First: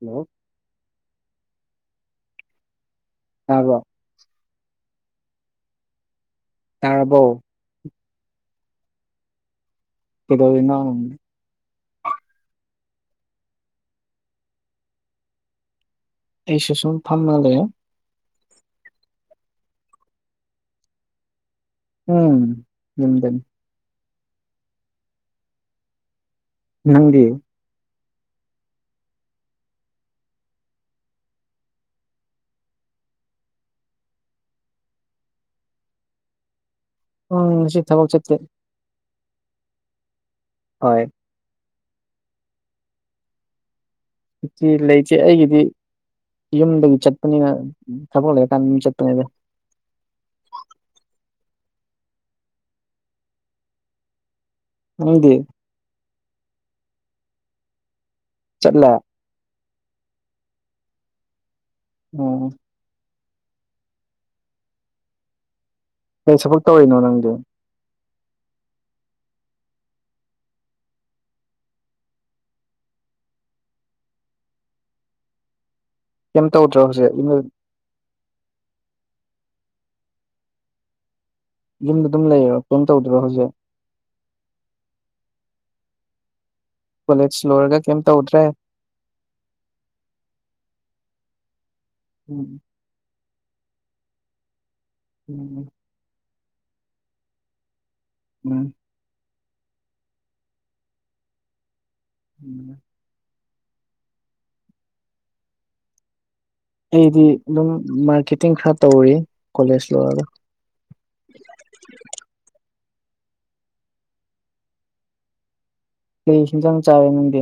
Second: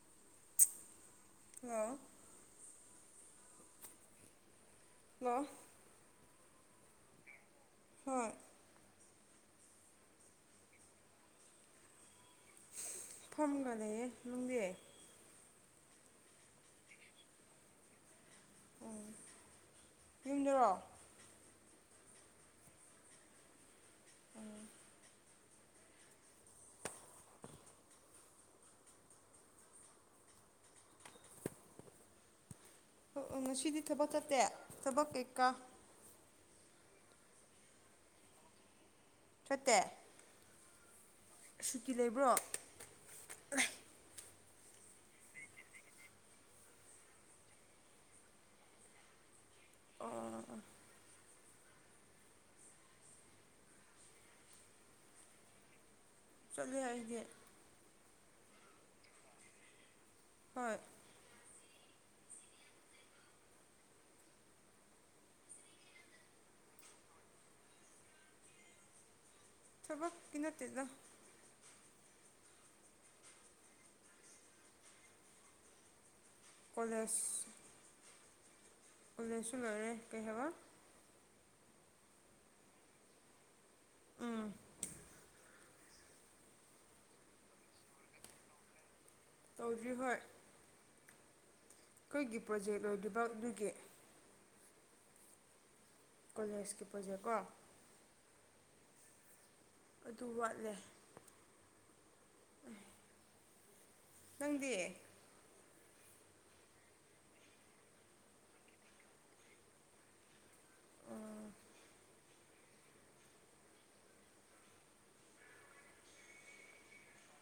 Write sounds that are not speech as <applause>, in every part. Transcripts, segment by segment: Hello hello ꯑꯕꯣ ꯑꯣ ꯇꯥꯕꯣ ꯍꯣꯏ ꯀꯗ ꯏꯅꯥ ꯐꯝꯒꯅꯦꯌꯦ ꯂꯅꯨꯡꯗꯤꯦ ꯑꯩ ꯁꯦꯁꯟ ꯐꯥꯔꯝꯅꯥ ꯂꯩꯦ ꯎꯝ ꯌꯦꯡꯗꯔꯣ ꯎꯝ ꯝꯗꯅꯤ ꯅꯪꯒꯤ ꯉꯁꯤꯗꯤ ꯊꯕꯛ ꯆꯠꯇꯦ ꯊꯕꯛ ꯀꯩꯀꯥ ꯎꯝ ꯃꯁꯤꯁꯤꯠ ꯊꯕꯣꯛ ꯆꯠꯠꯇꯦ ꯁꯠꯇꯦ ꯍꯣꯏ ꯁꯨꯀꯤ ꯂꯩꯕ꯭ꯔꯣ ꯍꯧꯛꯇꯤ ꯂꯩꯇꯦ ꯑꯩꯒꯤꯗꯤ ꯌꯨꯝꯗꯒꯤ ꯆꯠꯄꯅꯤꯅ ꯊꯕꯛ ꯂꯩꯔꯀꯥꯟꯗ ꯑꯗꯨꯝ ꯆꯠꯄꯅꯦꯗ ꯑꯣ ꯎꯪꯗꯤ ꯆꯠꯂꯦ ꯍꯥꯏꯗꯤꯦ ꯆꯠꯂ ꯍꯣꯏ ꯑꯣꯝ ꯀꯩ ꯁꯕꯛ ꯇꯧꯔꯤꯅꯣ ꯅꯪꯗꯤ ꯊꯕꯛꯀꯤ ꯅꯠꯇꯦꯗ ꯀꯩꯝ ꯇꯧꯗ꯭ꯔꯣ ꯍꯧꯖꯤꯛ ꯀꯣꯂꯦꯖ ꯑꯗꯨꯂꯁꯨ ꯂꯣꯏꯔꯦ ꯀꯩ ꯍꯥꯏꯕ ꯌꯨꯝꯗ ꯑꯗꯨꯝ ꯂꯩꯔꯣ ꯀꯩꯝ ꯇꯧꯗꯣꯏꯣ ꯍꯧꯖꯤꯛ ꯎꯝ ꯀꯣꯂꯦꯖ ꯂꯣꯏꯔꯒ ꯀꯩꯝ ꯇꯧꯗ꯭ꯔꯦ ꯇꯧꯗ꯭ꯔꯤ ꯍꯣꯏ ꯑꯩꯈꯣꯏꯒꯤ ꯎꯝ ꯄ꯭ꯔꯣꯖꯦꯛ ꯂꯣꯏꯔꯤꯕ ꯑꯗꯨꯒꯤ ꯎꯝ ꯀꯣꯂꯦꯖꯀꯤ ꯄ꯭ꯔꯣꯖꯦꯛ ꯀꯣ ꯎꯝ ꯑꯗꯨ ꯋꯥꯠꯂꯦ ꯎꯝ ꯅꯪꯗꯤ ꯑꯩꯗꯤ ꯑꯗꯨꯝ ꯃꯥꯔꯀꯦꯇꯤꯡ ꯈꯔ ꯇꯧꯔꯤ ꯀꯣꯂꯦꯖ ꯂꯣꯏꯔꯒ ꯀꯔꯤꯁꯤꯟꯁꯨ ꯌꯥꯝ ꯆꯥꯔꯦ ꯅꯪꯗꯦ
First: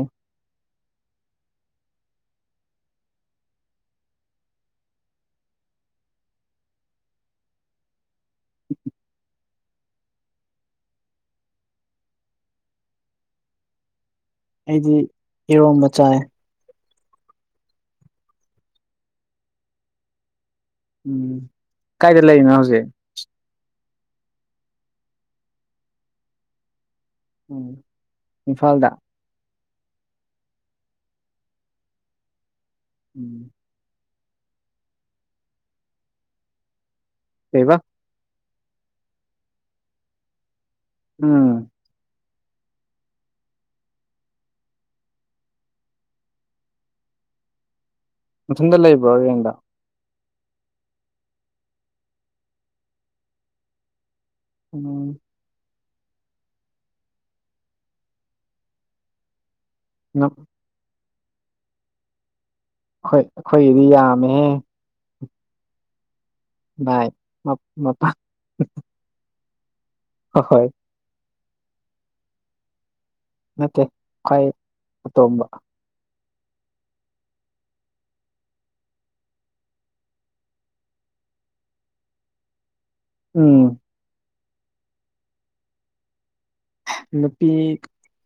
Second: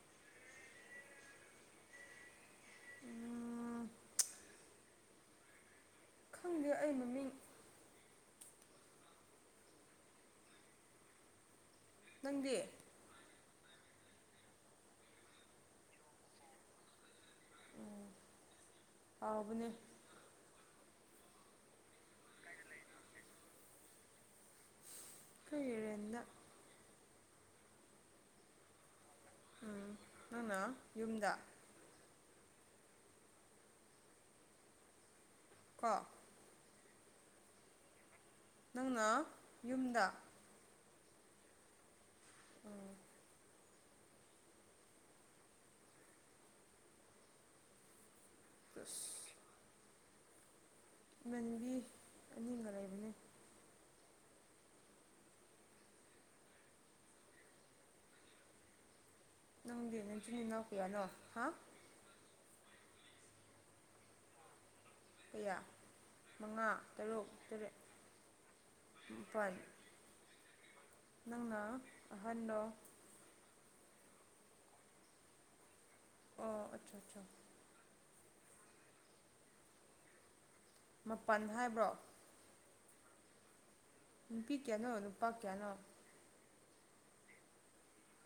ꯑꯗꯨ ꯑꯩ ꯃꯃꯤꯡ ꯅꯪꯗꯤ ꯑꯩꯗꯤ ꯏꯔꯣꯕ ꯆꯥꯏ ꯍꯥꯎꯕꯅꯦ ꯎꯝ ꯀꯥꯏꯗ ꯂꯩꯔꯤꯅꯣ ꯍꯧꯖꯤꯛ ꯀꯔꯗ ꯎꯝ ꯏꯝꯐꯥꯜꯗ ꯎꯝ ꯅꯪꯅ ꯌꯨꯝꯗ ꯎꯝ ꯀ ꯂꯩꯕ ꯅꯪꯅ ꯌꯨꯝꯗ ꯎꯝ ꯎꯝ ꯃꯊꯟꯗ ꯂꯩꯕ꯭ꯔꯣ ꯑꯁ ꯌꯦꯡꯗ ꯏꯃꯅꯤꯡꯒꯤ ꯑꯅꯤꯡꯒ ꯂꯩꯕꯅꯦ ꯎꯝ ꯅꯪꯗꯤ ꯅꯁꯨꯅꯤꯅꯥꯎ ꯀꯌꯥꯅꯣ ꯍꯥ ꯑꯩꯈꯣꯏ ꯑꯩꯈꯣꯏꯒꯤꯗꯤ ꯌꯥꯝꯃꯦꯍ ꯀꯌꯥ ꯃꯉꯥ ꯚꯥꯏ ꯇꯔꯨꯛ ꯇꯔꯦꯠ ꯃꯄꯥ ꯃꯥꯄꯜ ꯑ ꯍꯣꯏ ꯅꯪꯅ ꯑꯍꯥꯟꯕꯗ ꯅꯠꯇꯦ ꯈꯥꯏ ꯑꯇꯣꯝꯕ ꯑꯣ ꯑꯆꯥ ꯑꯆꯥ ꯃꯄꯜ ꯍꯥꯏꯕ꯭ꯔꯣ ꯎꯝ ꯅꯨꯄꯤ ꯀꯌꯥꯅꯣ ꯅꯨꯄꯥ ꯀꯌꯥꯅꯣ ꯅꯨꯄꯤ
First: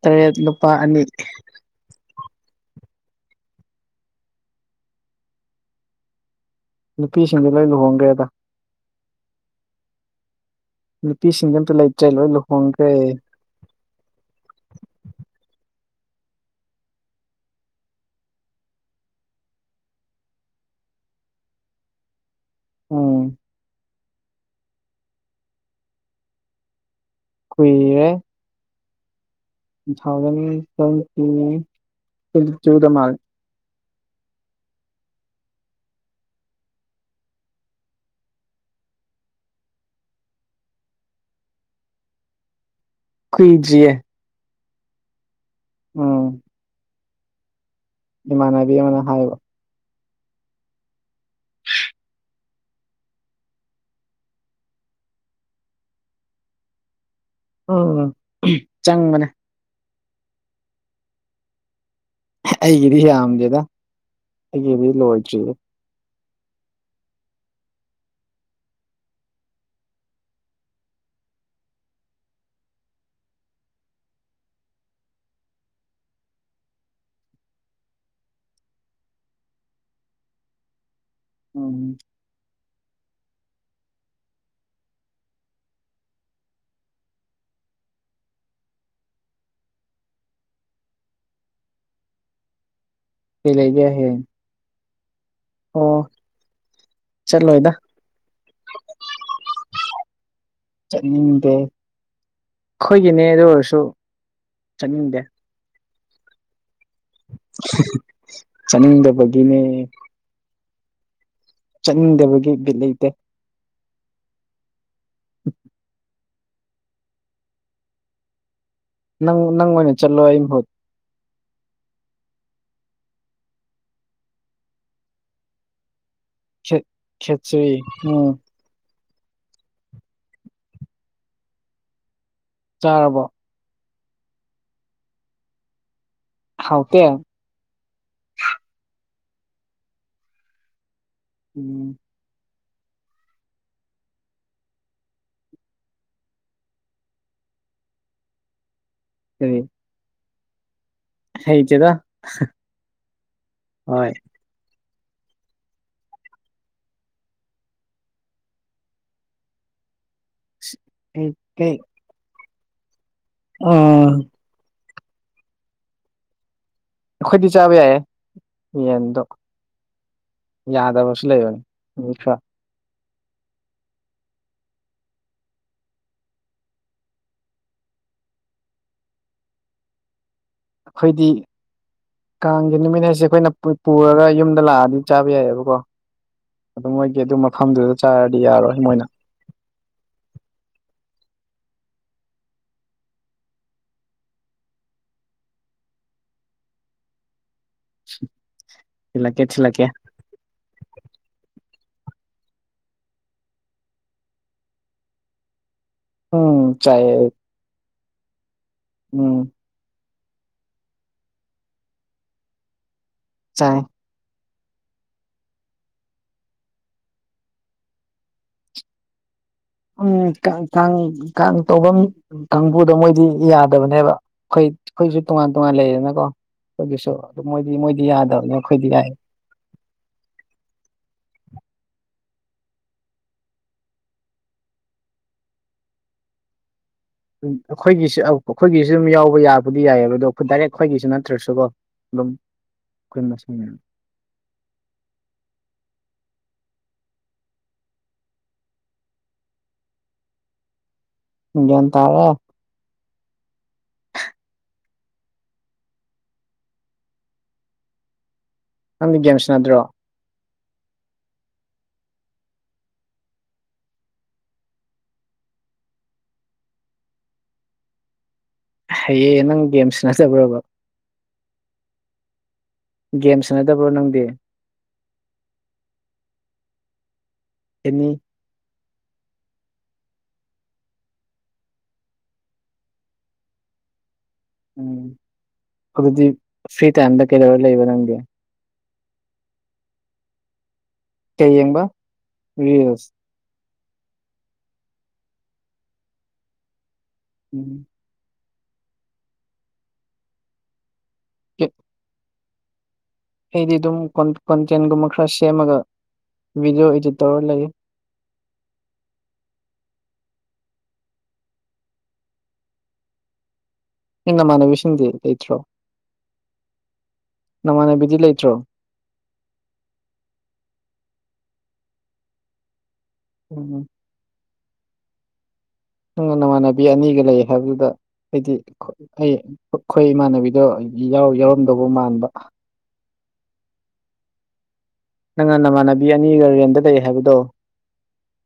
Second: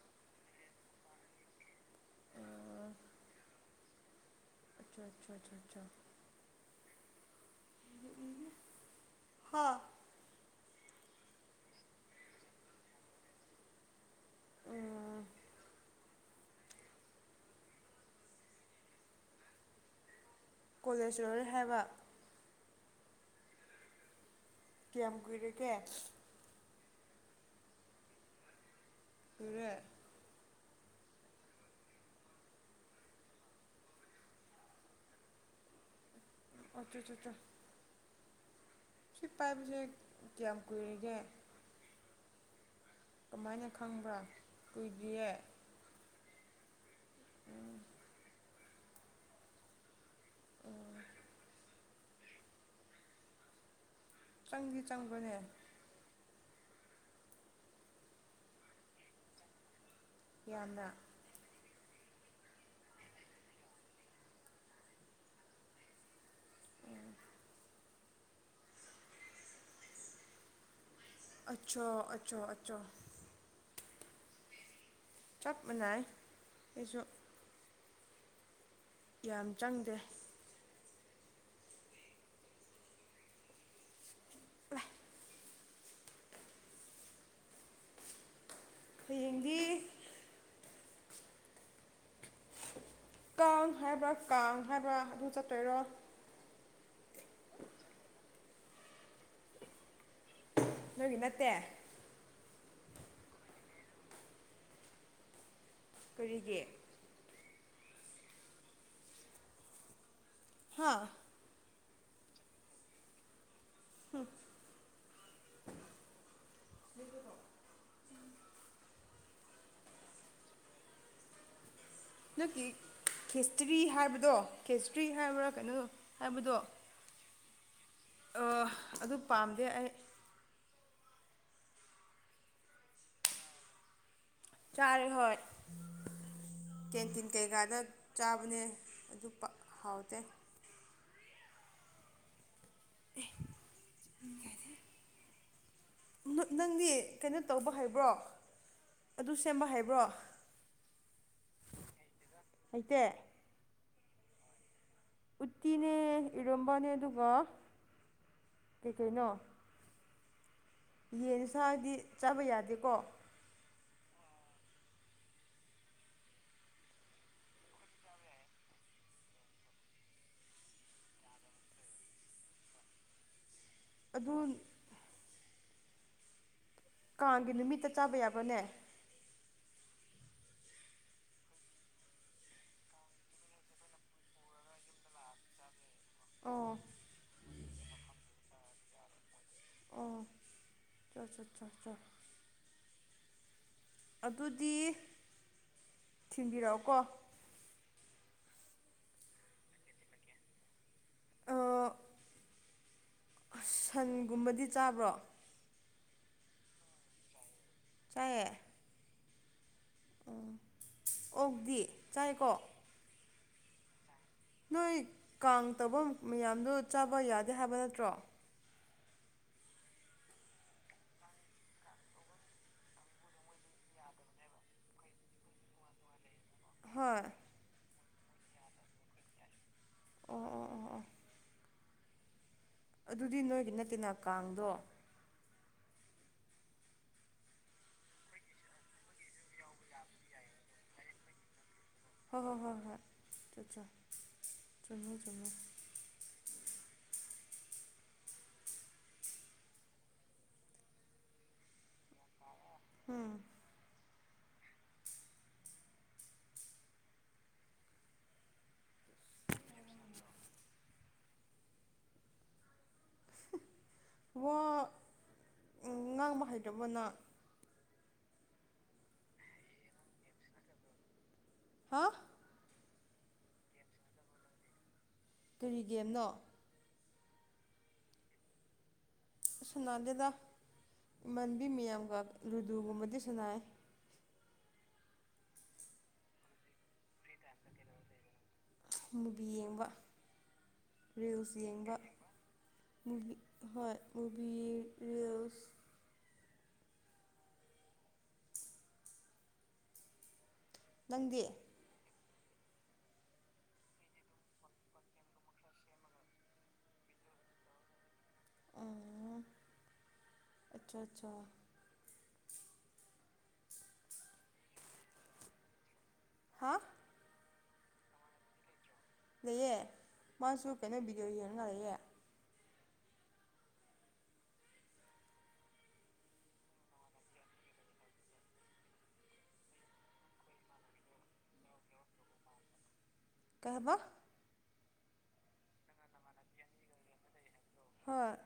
ꯇꯔꯦꯠ ꯅꯨꯨꯄꯥ ꯑꯅꯤ ꯎ ꯑꯆꯥ ꯑꯆꯥꯆꯥꯆꯥ ꯅꯨꯄꯤꯁꯤꯡꯗꯤ ꯂꯣꯏ ꯂꯨꯍꯣꯡꯒꯦꯗ ꯍ ꯅꯨꯄꯤꯁꯤꯡꯗꯦ ꯑꯝꯇ ꯂꯩꯇ꯭ꯔꯦ ꯂꯣꯏ ꯂꯨꯍꯣꯡꯈ꯭ꯔꯦ ꯑꯥ ꯀꯣꯂꯦꯁꯔ ꯍꯥꯏꯕ ꯑꯣꯝ ꯀꯌꯥꯝ ꯀꯨꯏꯔꯒꯦ ꯀꯨꯏꯔꯦ ꯍꯦ ꯇ ꯊꯥꯎꯖꯟ ꯁꯦꯟꯇ ꯆꯨꯗ ꯃꯥꯜ ꯑꯣ ꯆ ꯆ ꯆ ꯁꯤ ꯄꯥꯏꯕꯁꯦ ꯀꯌꯥꯝ ꯀꯨꯏꯔꯤꯒꯦ ꯀꯃꯥꯏꯅ ꯀꯨꯏꯗ꯭ꯔꯤꯌꯦ ꯈꯪꯕ꯭ꯔꯥ ꯀꯨꯏꯗ꯭ꯌꯦ ꯑꯣ ꯃꯥꯟꯕꯤ ꯃꯅ ꯍꯥꯏꯕ ꯑꯣ ꯆꯪꯗꯤ ꯆꯪꯕꯅꯦ ꯑꯣ ꯆꯪꯕꯅꯦ ꯌꯥꯝꯅ ꯑꯩꯒꯤꯗꯤ ꯌꯥꯝꯗꯦꯗ ꯑꯩꯒꯤꯗꯤ ꯂꯣꯏꯗ꯭ꯔꯤꯗ ꯑꯆꯥ ꯑꯆꯥ ꯑꯆꯥꯆꯥ ꯆꯞ ꯃꯥꯟꯅꯥꯏ ꯑꯩꯁꯨ ꯌꯥꯝ ꯆꯪꯗꯦ ꯎꯝ ꯍꯌꯦꯡꯗꯤ ꯀꯩ ꯀꯥꯡ ꯂꯩꯒꯦ ꯍꯥꯏꯕ꯭ꯔꯥ ꯍꯌꯦꯡ ꯀꯥꯡ ꯍꯥꯏꯕ꯭ꯔꯥ ꯑꯗꯨ ꯆꯠꯇꯣꯏꯔꯣ ꯆꯠ ꯂꯣꯏꯗ ꯅꯣꯏꯒꯤ ꯅꯠꯇꯦ ꯆꯠꯅꯤꯡꯗꯦ ꯑꯩꯈꯣꯏꯒꯤꯅꯦ ꯑꯗꯨ ꯑꯣꯏꯔꯁꯨ ꯆꯠꯅꯤꯡꯗꯦ ꯀꯔꯤꯒꯤꯦ ꯆꯉꯗ ꯒꯅꯦ ꯍꯥꯥ ꯆꯠꯅꯤꯡꯗꯕꯒꯤ ꯕꯤ ꯂꯩꯇꯦ ꯍꯝ ꯎꯝ ꯁꯤ꯭ꯅꯤꯒꯔꯥꯎ ꯅꯪ ꯅꯪꯣꯅꯦ ꯆꯂꯣ ꯑꯩ ꯃꯍꯠ ꯅꯪꯛꯀꯤ ꯈꯦꯁꯇ꯭ꯔꯤ ꯍꯥꯏꯕꯗꯣ ꯈꯦꯁꯇ꯭ꯔꯤ ꯍꯥꯏꯕ꯭ꯔꯥ ꯀꯩꯅꯣ ꯍꯥꯏꯕꯗꯣ ꯦ ꯈꯦꯠ꯭ꯔꯤ ꯎ ꯑꯗꯨ ꯄꯥꯝꯗꯦ ꯑꯩ ꯆꯥꯔꯕꯣ ꯆꯥꯔꯦ ꯍꯣꯏ ꯍꯥꯎꯇꯦ ꯀꯦꯟꯇꯤꯟ ꯀꯩꯀꯥꯅ ꯆꯥꯕꯅꯦ ꯑꯗꯨ ꯄꯥꯛ ꯍꯥꯎꯇꯦ ꯎꯝ <unintelligible> ꯅꯪꯒꯤ ꯀꯩꯅꯣ ꯇꯧꯕ ꯍꯥꯏꯕ꯭ꯔꯣ ꯑꯗꯨ ꯀꯔꯤ ꯁꯦꯝꯕ ꯍꯥꯏꯕ꯭ꯔꯣ ꯍꯩꯇꯦꯗ ꯍꯩꯇꯦ ꯍꯣꯏ ꯎꯠꯇꯤꯅꯦ ꯏꯔꯝꯕꯅꯦ ꯑꯗꯨꯒ ꯀꯩ ꯀꯩꯅꯣ ꯀꯩ ꯌꯦꯟ ꯁꯥꯔꯗꯤ ꯆꯥꯕ ꯌꯥꯗꯦꯀꯣ ꯑꯣ ꯑꯩꯈꯣꯏꯗꯤ ꯆꯥꯕ ꯌꯥꯏꯌꯦ ꯌꯦꯟꯗꯣ ꯌꯥꯗꯕꯁꯨ ꯂꯩꯕꯅꯦ ꯑꯗꯨ ꯀꯒꯤ ꯅꯨꯃꯤꯠꯇ ꯆꯥꯕ ꯌꯥꯕꯅꯦ ꯑꯩꯈꯣꯏꯗꯤ ꯀꯥꯡꯒꯤ ꯅꯨꯃꯤꯠ ꯍꯥꯏꯁꯦ ꯑꯩꯈꯣꯏꯅ ꯄꯨꯔꯒ ꯌꯨꯝꯗ ꯂꯥꯛꯑꯗꯤ ꯆꯥꯕ ꯌꯥꯏꯑꯕꯀꯣ ꯑꯣ ꯑꯗꯨ ꯃꯣꯏꯗꯤ ꯑꯗꯨ ꯃꯐꯝꯗꯨꯗ ꯆꯥꯔꯗꯤ ꯌꯥꯔꯣꯏ ꯃꯣꯏꯅ ꯑꯣ ꯆꯥ ꯆꯥ ꯑꯗꯨꯗꯤ ꯊꯤꯟꯕꯤꯔꯛꯑꯣꯀꯣ ꯊꯤꯜꯂꯛꯀꯦ ꯊꯤꯜꯂꯛꯀꯦ ꯑꯥ ꯁꯟꯒꯨꯝꯕꯗꯤ ꯆꯥꯕ꯭ꯔꯣ ꯎꯝ ꯆꯥꯏꯌꯦ ꯆꯥꯏꯌꯦ ꯎꯝ ꯎꯥ ꯑꯣꯗꯤ ꯆꯥꯏꯀꯣ ꯆꯥꯏ ꯅꯣꯏ ꯀꯥꯡ ꯇꯧꯕ ꯃꯌꯥꯝꯗꯨ ꯆꯥꯕ ꯌꯥꯗꯦ ꯍꯥꯏꯕ ꯅꯠꯇ꯭ꯔꯣ ꯎꯝ ꯀꯥꯡ ꯀꯥꯡ ꯇꯧꯐꯝ ꯀꯥꯡꯕꯨꯗ ꯃꯣꯏꯗꯤ ꯌꯥꯗꯕꯅꯦꯕ ꯑꯩꯈꯣꯏ ꯑꯩꯈꯣꯏꯁꯨ ꯇꯣꯉꯥꯟ ꯇꯣꯉꯥꯟ ꯂꯩꯔꯦꯅꯀꯣ ꯑꯩꯈꯣꯏꯒꯤꯁꯨ ꯍꯣꯏ ꯑꯗꯨ ꯃꯣꯏꯗꯤ ꯃꯣꯏꯗꯤ ꯌꯥꯗꯕꯅꯤ ꯑꯩꯈꯣꯏꯗꯤ ꯌꯥꯏ ꯑꯣ ꯑꯣ ꯑꯣ ꯑꯣ ꯑꯗꯨꯗꯤ ꯅꯣꯏꯒꯤ ꯅꯠꯇꯦꯅ ꯀꯥꯡꯗꯣ ꯑꯩꯈꯣꯏꯒꯤꯁꯨ ꯑꯩꯈꯣꯏꯒꯤꯁꯨ ꯑꯗꯨ ꯌꯥꯎ ꯑꯩꯈꯣꯏ ꯌꯥꯕꯨꯗꯤ ꯌꯥꯏꯑꯕ ꯑꯗꯣ ꯑꯩꯈꯣꯏ ꯗꯥꯏꯔꯦꯛ ꯑꯩꯈꯣꯏꯒꯤꯁꯨ ꯅꯠꯇ꯭ꯔꯁꯨꯀꯣ ꯑꯗꯨꯝ ꯍꯣꯏ ꯍꯣꯏ ꯍꯣꯏ ꯍꯣꯏ ꯑꯩꯈꯣꯏ ꯃꯁꯤꯡ ꯆꯠꯆꯥ ꯆꯨꯝꯃꯦ ꯆꯨꯝꯃꯦ ꯒꯌ꯭ꯥꯟ ꯇꯥꯑꯣꯌꯣ <unintelligible> ꯅꯪꯗꯤ ꯒꯦꯝ ꯁꯅꯗꯔꯣ ꯌꯣꯉꯥꯡꯕ ꯍꯩꯇꯕꯅ ꯍꯩꯌꯦ ꯅꯪ ꯒꯦꯝ ꯁꯥꯅꯗꯔ꯭ꯕꯔ꯭ꯕ ꯍꯥꯥ ꯒꯦꯝ ꯁꯥꯟꯅꯗꯕ꯭ꯔꯣ ꯅꯪꯗꯤ ꯀꯔꯤ ꯒꯦꯝꯅꯣ ꯑꯦꯅꯤ ꯁꯨꯅꯥꯗꯦꯗ ꯏꯃꯥꯟꯕꯤ ꯃꯌꯥꯝꯒ ꯂꯨꯗꯨꯒꯨꯝꯕꯗꯤ ꯁꯨꯅꯩ ꯎꯝ ꯑꯗꯨꯗꯤ ꯐ꯭ꯔꯤ ꯇꯥꯏꯝꯗ ꯀꯩꯗꯧꯔ ꯂꯩꯕ ꯅꯪꯒꯤ ꯃꯨꯚꯤ ꯌꯦꯡꯕ ꯔꯤꯜꯁ ꯌꯦꯡꯕ ꯔꯤꯜꯁ ꯃꯨꯚꯤ ꯍꯣꯏ ꯃꯚꯤ ꯔꯤꯌꯁ ꯎꯝ ꯅꯪꯗꯤ ꯆꯠ ꯑꯩꯗꯤ ꯑꯗꯨꯝ ꯀꯣꯟꯇꯦꯟꯒꯨꯝꯕ ꯈꯔ ꯁꯦꯝꯃꯒ ꯚꯤꯗꯤꯑꯣ ꯏꯗꯤꯠ ꯇꯧꯔ ꯂꯩ ꯑꯣ ꯑꯆꯥ ꯑꯆꯥ ꯏꯟꯅ ꯃꯥꯅꯦꯕꯤꯁꯤꯡꯟꯗꯤ ꯂꯩꯇ꯭ꯔꯣ ꯍꯥꯥ ꯅꯃꯥꯟꯅꯕꯤꯗꯤ ꯂꯩꯇ꯭ꯔꯣ ꯂꯩꯌꯦ ꯃꯥꯁꯨ ꯀꯩꯅꯣ ꯕꯤꯗꯤꯑꯣ ꯌꯦꯡꯉ ꯂꯩꯛꯌꯦ ꯎꯝ ꯎꯝ ꯅꯪꯅ ꯅꯃꯥꯟꯅꯕꯤ ꯑꯅꯤꯒ ꯂꯩ ꯍꯥꯏꯕꯗꯨꯗ ꯍꯥꯏꯗꯤ ꯑꯩ ꯑꯩꯈꯣꯏ ꯏꯃꯥꯟꯅꯕꯤꯗꯣ ꯌꯥꯎ ꯌꯥꯎꯔꯝꯗꯧꯕ ꯃꯥꯟꯕ ꯀꯩꯍꯥꯏꯕꯥ ꯅꯪꯅ ꯅꯃꯥꯟꯅꯕꯤ ꯑꯅꯤꯒ ꯔꯦꯟꯗ ꯂꯩ ꯍꯥꯏꯕꯗꯣ ꯍꯣꯏ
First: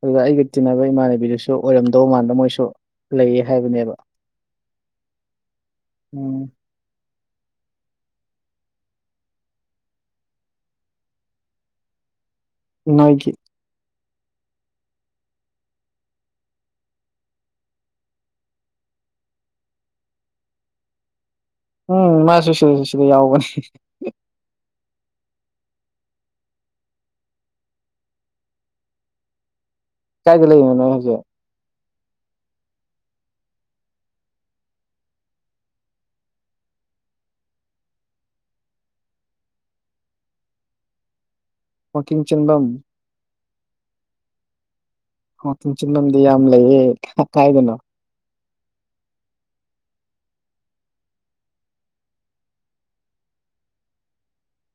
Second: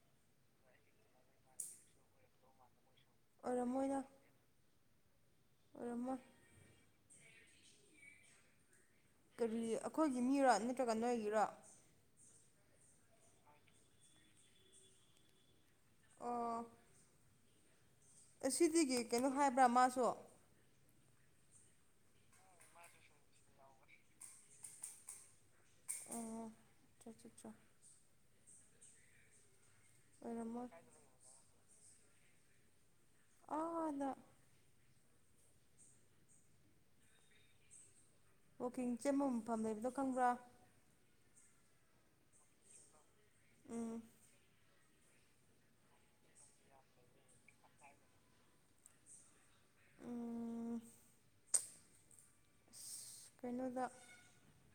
ꯑꯗꯨꯒ ꯑꯩꯒ ꯇꯤꯟꯅꯕ ꯏꯃꯥꯟꯅꯕꯤꯗꯨꯁꯨ ꯑꯣꯏꯔꯝꯗꯧ ꯃꯥꯟꯗ ꯃꯣꯏꯁꯨ ꯂꯩ ꯍꯥꯏꯕꯅꯦꯕ ꯑꯣꯏꯔꯝꯃꯣꯏꯗ ꯑꯣꯏꯔꯝꯃꯣꯏ ꯎꯝ ꯀꯔꯤ ꯑꯩꯈꯣꯏꯒꯤ ꯃꯤꯔ ꯅꯠꯇ꯭ꯔꯒ ꯅꯣꯏꯒꯤꯔ ꯅꯣꯏꯒꯤ꯫ ꯑꯣ ꯑꯁꯤꯗꯒꯤ ꯀꯩꯅꯣ ꯍꯥꯏꯕ꯭ꯔꯥ ꯃꯥꯁꯨ ꯎꯝ ꯃꯥ ꯁꯨꯁꯤꯗ ꯁꯨꯁꯤꯗ ꯌꯥꯎꯒꯅꯤ ꯑꯣ ꯆ ꯀꯥꯏꯗ ꯑꯣꯏꯔꯝꯃꯣꯏ ꯂꯩꯒꯅꯣꯏ ꯍꯧꯁꯦ ꯑꯅ ꯋꯀꯤꯡ ꯆꯦꯃ ꯃꯐꯝ ꯂꯩꯕꯗꯣ ꯈꯪꯕ꯭ꯔꯥ ꯃ ꯀꯡ ꯆꯤꯟꯕꯝ ꯑꯥ ꯃ ꯆꯅꯗꯤ ꯌꯥꯝꯝꯂꯒꯤ ꯀꯥꯏꯗꯅꯣ ꯎꯝ ꯑꯁ ꯀꯩꯅꯣꯗ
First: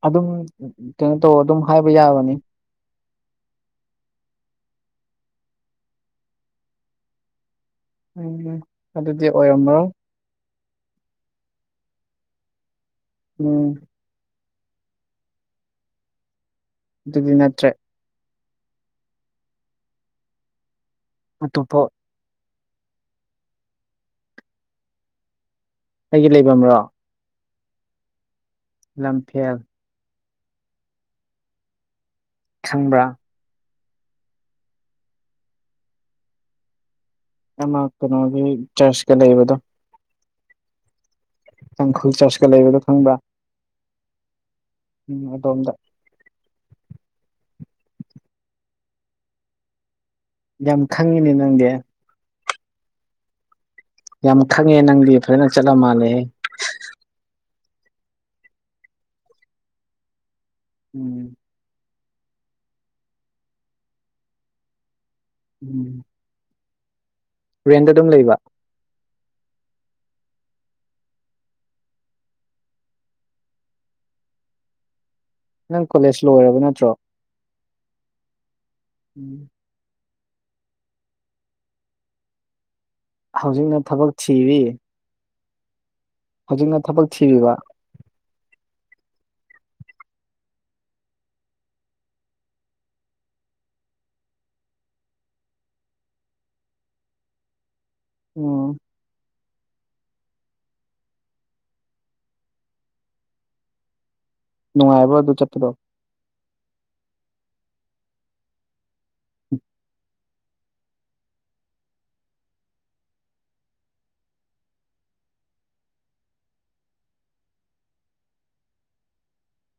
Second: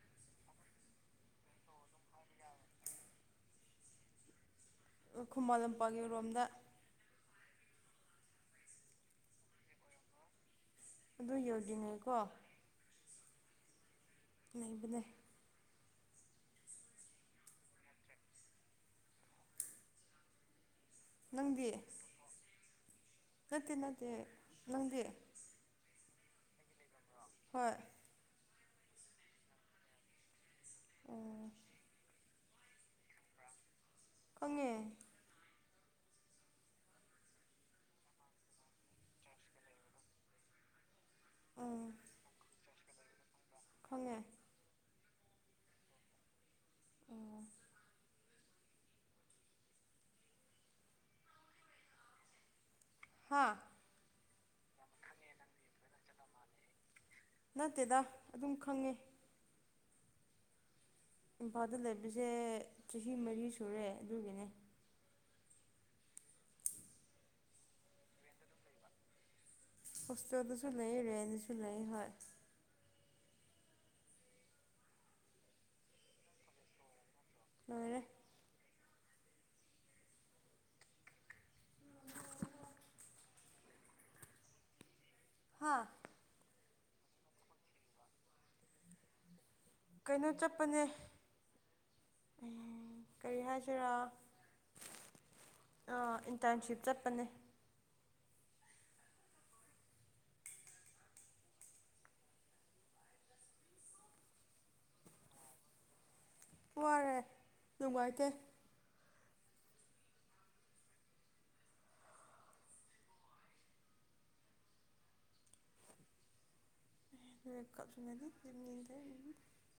ꯑꯗꯨꯝ ꯀꯩꯅꯣ ꯇꯧ ꯑꯗꯨꯝ ꯍꯥꯏꯕ ꯌꯥꯕꯅꯤ <unintelligible> ꯈꯨꯃꯟ ꯂꯝꯄꯥꯛꯒꯤꯔꯣꯝꯗ ꯎꯝ ꯑꯗꯨꯗꯤ ꯑꯣꯏꯔꯝꯃ꯭ꯔꯣ ꯑꯗꯨ ꯌꯧꯗ꯭ꯉꯩꯀꯣ ꯑꯣꯝ ꯂꯩꯕꯅꯦ ꯑꯗꯨꯗꯤ ꯅꯠꯇ꯭ꯔꯦ ꯅꯪꯗꯤ ꯑꯇꯣꯞꯄ ꯅꯠꯇꯦ ꯅꯠꯇꯦ ꯅꯪꯗꯤ ꯑꯩꯒꯤ ꯂꯩꯕꯝ꯭ꯔꯣ ꯍꯣꯏ ꯂꯝꯐꯦꯜ ꯑꯣ ꯈꯪꯕ꯭ꯔꯥ ꯈꯪꯉꯦ ꯑꯃ ꯀꯩꯅꯣꯒꯤ ꯆꯔꯁꯀ ꯂꯩꯕꯗꯣ ꯎꯝ ꯇꯥꯡꯈꯨꯜ ꯆꯥꯆꯀ ꯂꯩꯕꯗꯣ ꯈꯪꯕꯥ ꯈꯪꯉꯦ ꯎꯝ ꯑꯗꯣꯝꯗ ꯑꯣ ꯌꯥꯝ ꯈꯪꯉꯤꯅꯦ ꯅꯪꯗꯤ ꯍꯥꯥ ꯌꯥꯝ ꯈꯪꯉꯦ ꯅꯪꯗꯤ ꯐꯖꯅ ꯆꯠꯂ ꯃꯥꯜꯂꯦꯍꯦ ꯅꯠꯇꯦꯗ ꯑꯗꯨꯝ ꯈꯪꯉꯦ ꯎꯝ ꯏꯝꯐꯥꯜꯗ ꯂꯩꯕꯁꯦ ꯆꯍꯤ ꯃꯔꯤ ꯁꯨꯔꯦ ꯑꯗꯨꯒꯤꯅꯦ ꯎꯝ <unintelligible> ꯔꯦꯟꯗ ꯑꯗꯨꯝ ꯂꯩꯕ ꯍꯣꯁꯇꯣꯗꯨꯁꯨ ꯂꯩ ꯔꯦꯟꯅꯤꯁꯨ ꯂꯩ ꯍꯣꯏ ꯅꯪ ꯀꯣꯂꯦꯖ ꯂꯣꯏꯔꯕ ꯅꯠꯇ꯭ꯔꯣ ꯃꯥꯔ ꯎꯝ ꯍꯧꯖꯤꯛꯅ ꯊꯕꯛ ꯊꯤꯔꯤ ꯍꯥꯥ꯫ ꯍꯧꯖꯤꯛꯅ ꯊꯕꯛ ꯊꯤꯔꯤꯕ ꯀꯩꯅꯣ ꯆꯠꯄꯅꯦ ꯀꯔꯤ ꯍꯥꯏꯁꯤꯔꯥ ꯏꯟꯇꯔꯟꯁꯤꯞ ꯆꯠꯄꯅꯦ ꯑꯣ ꯅꯨꯡꯉꯥꯏꯕ ꯑꯗꯨ ꯆꯠꯄꯗꯣ ꯋꯥꯔꯦ ꯅꯨꯡꯉꯥꯏꯇꯦ ꯎ ꯀꯥꯞ꯫ <unintelligible>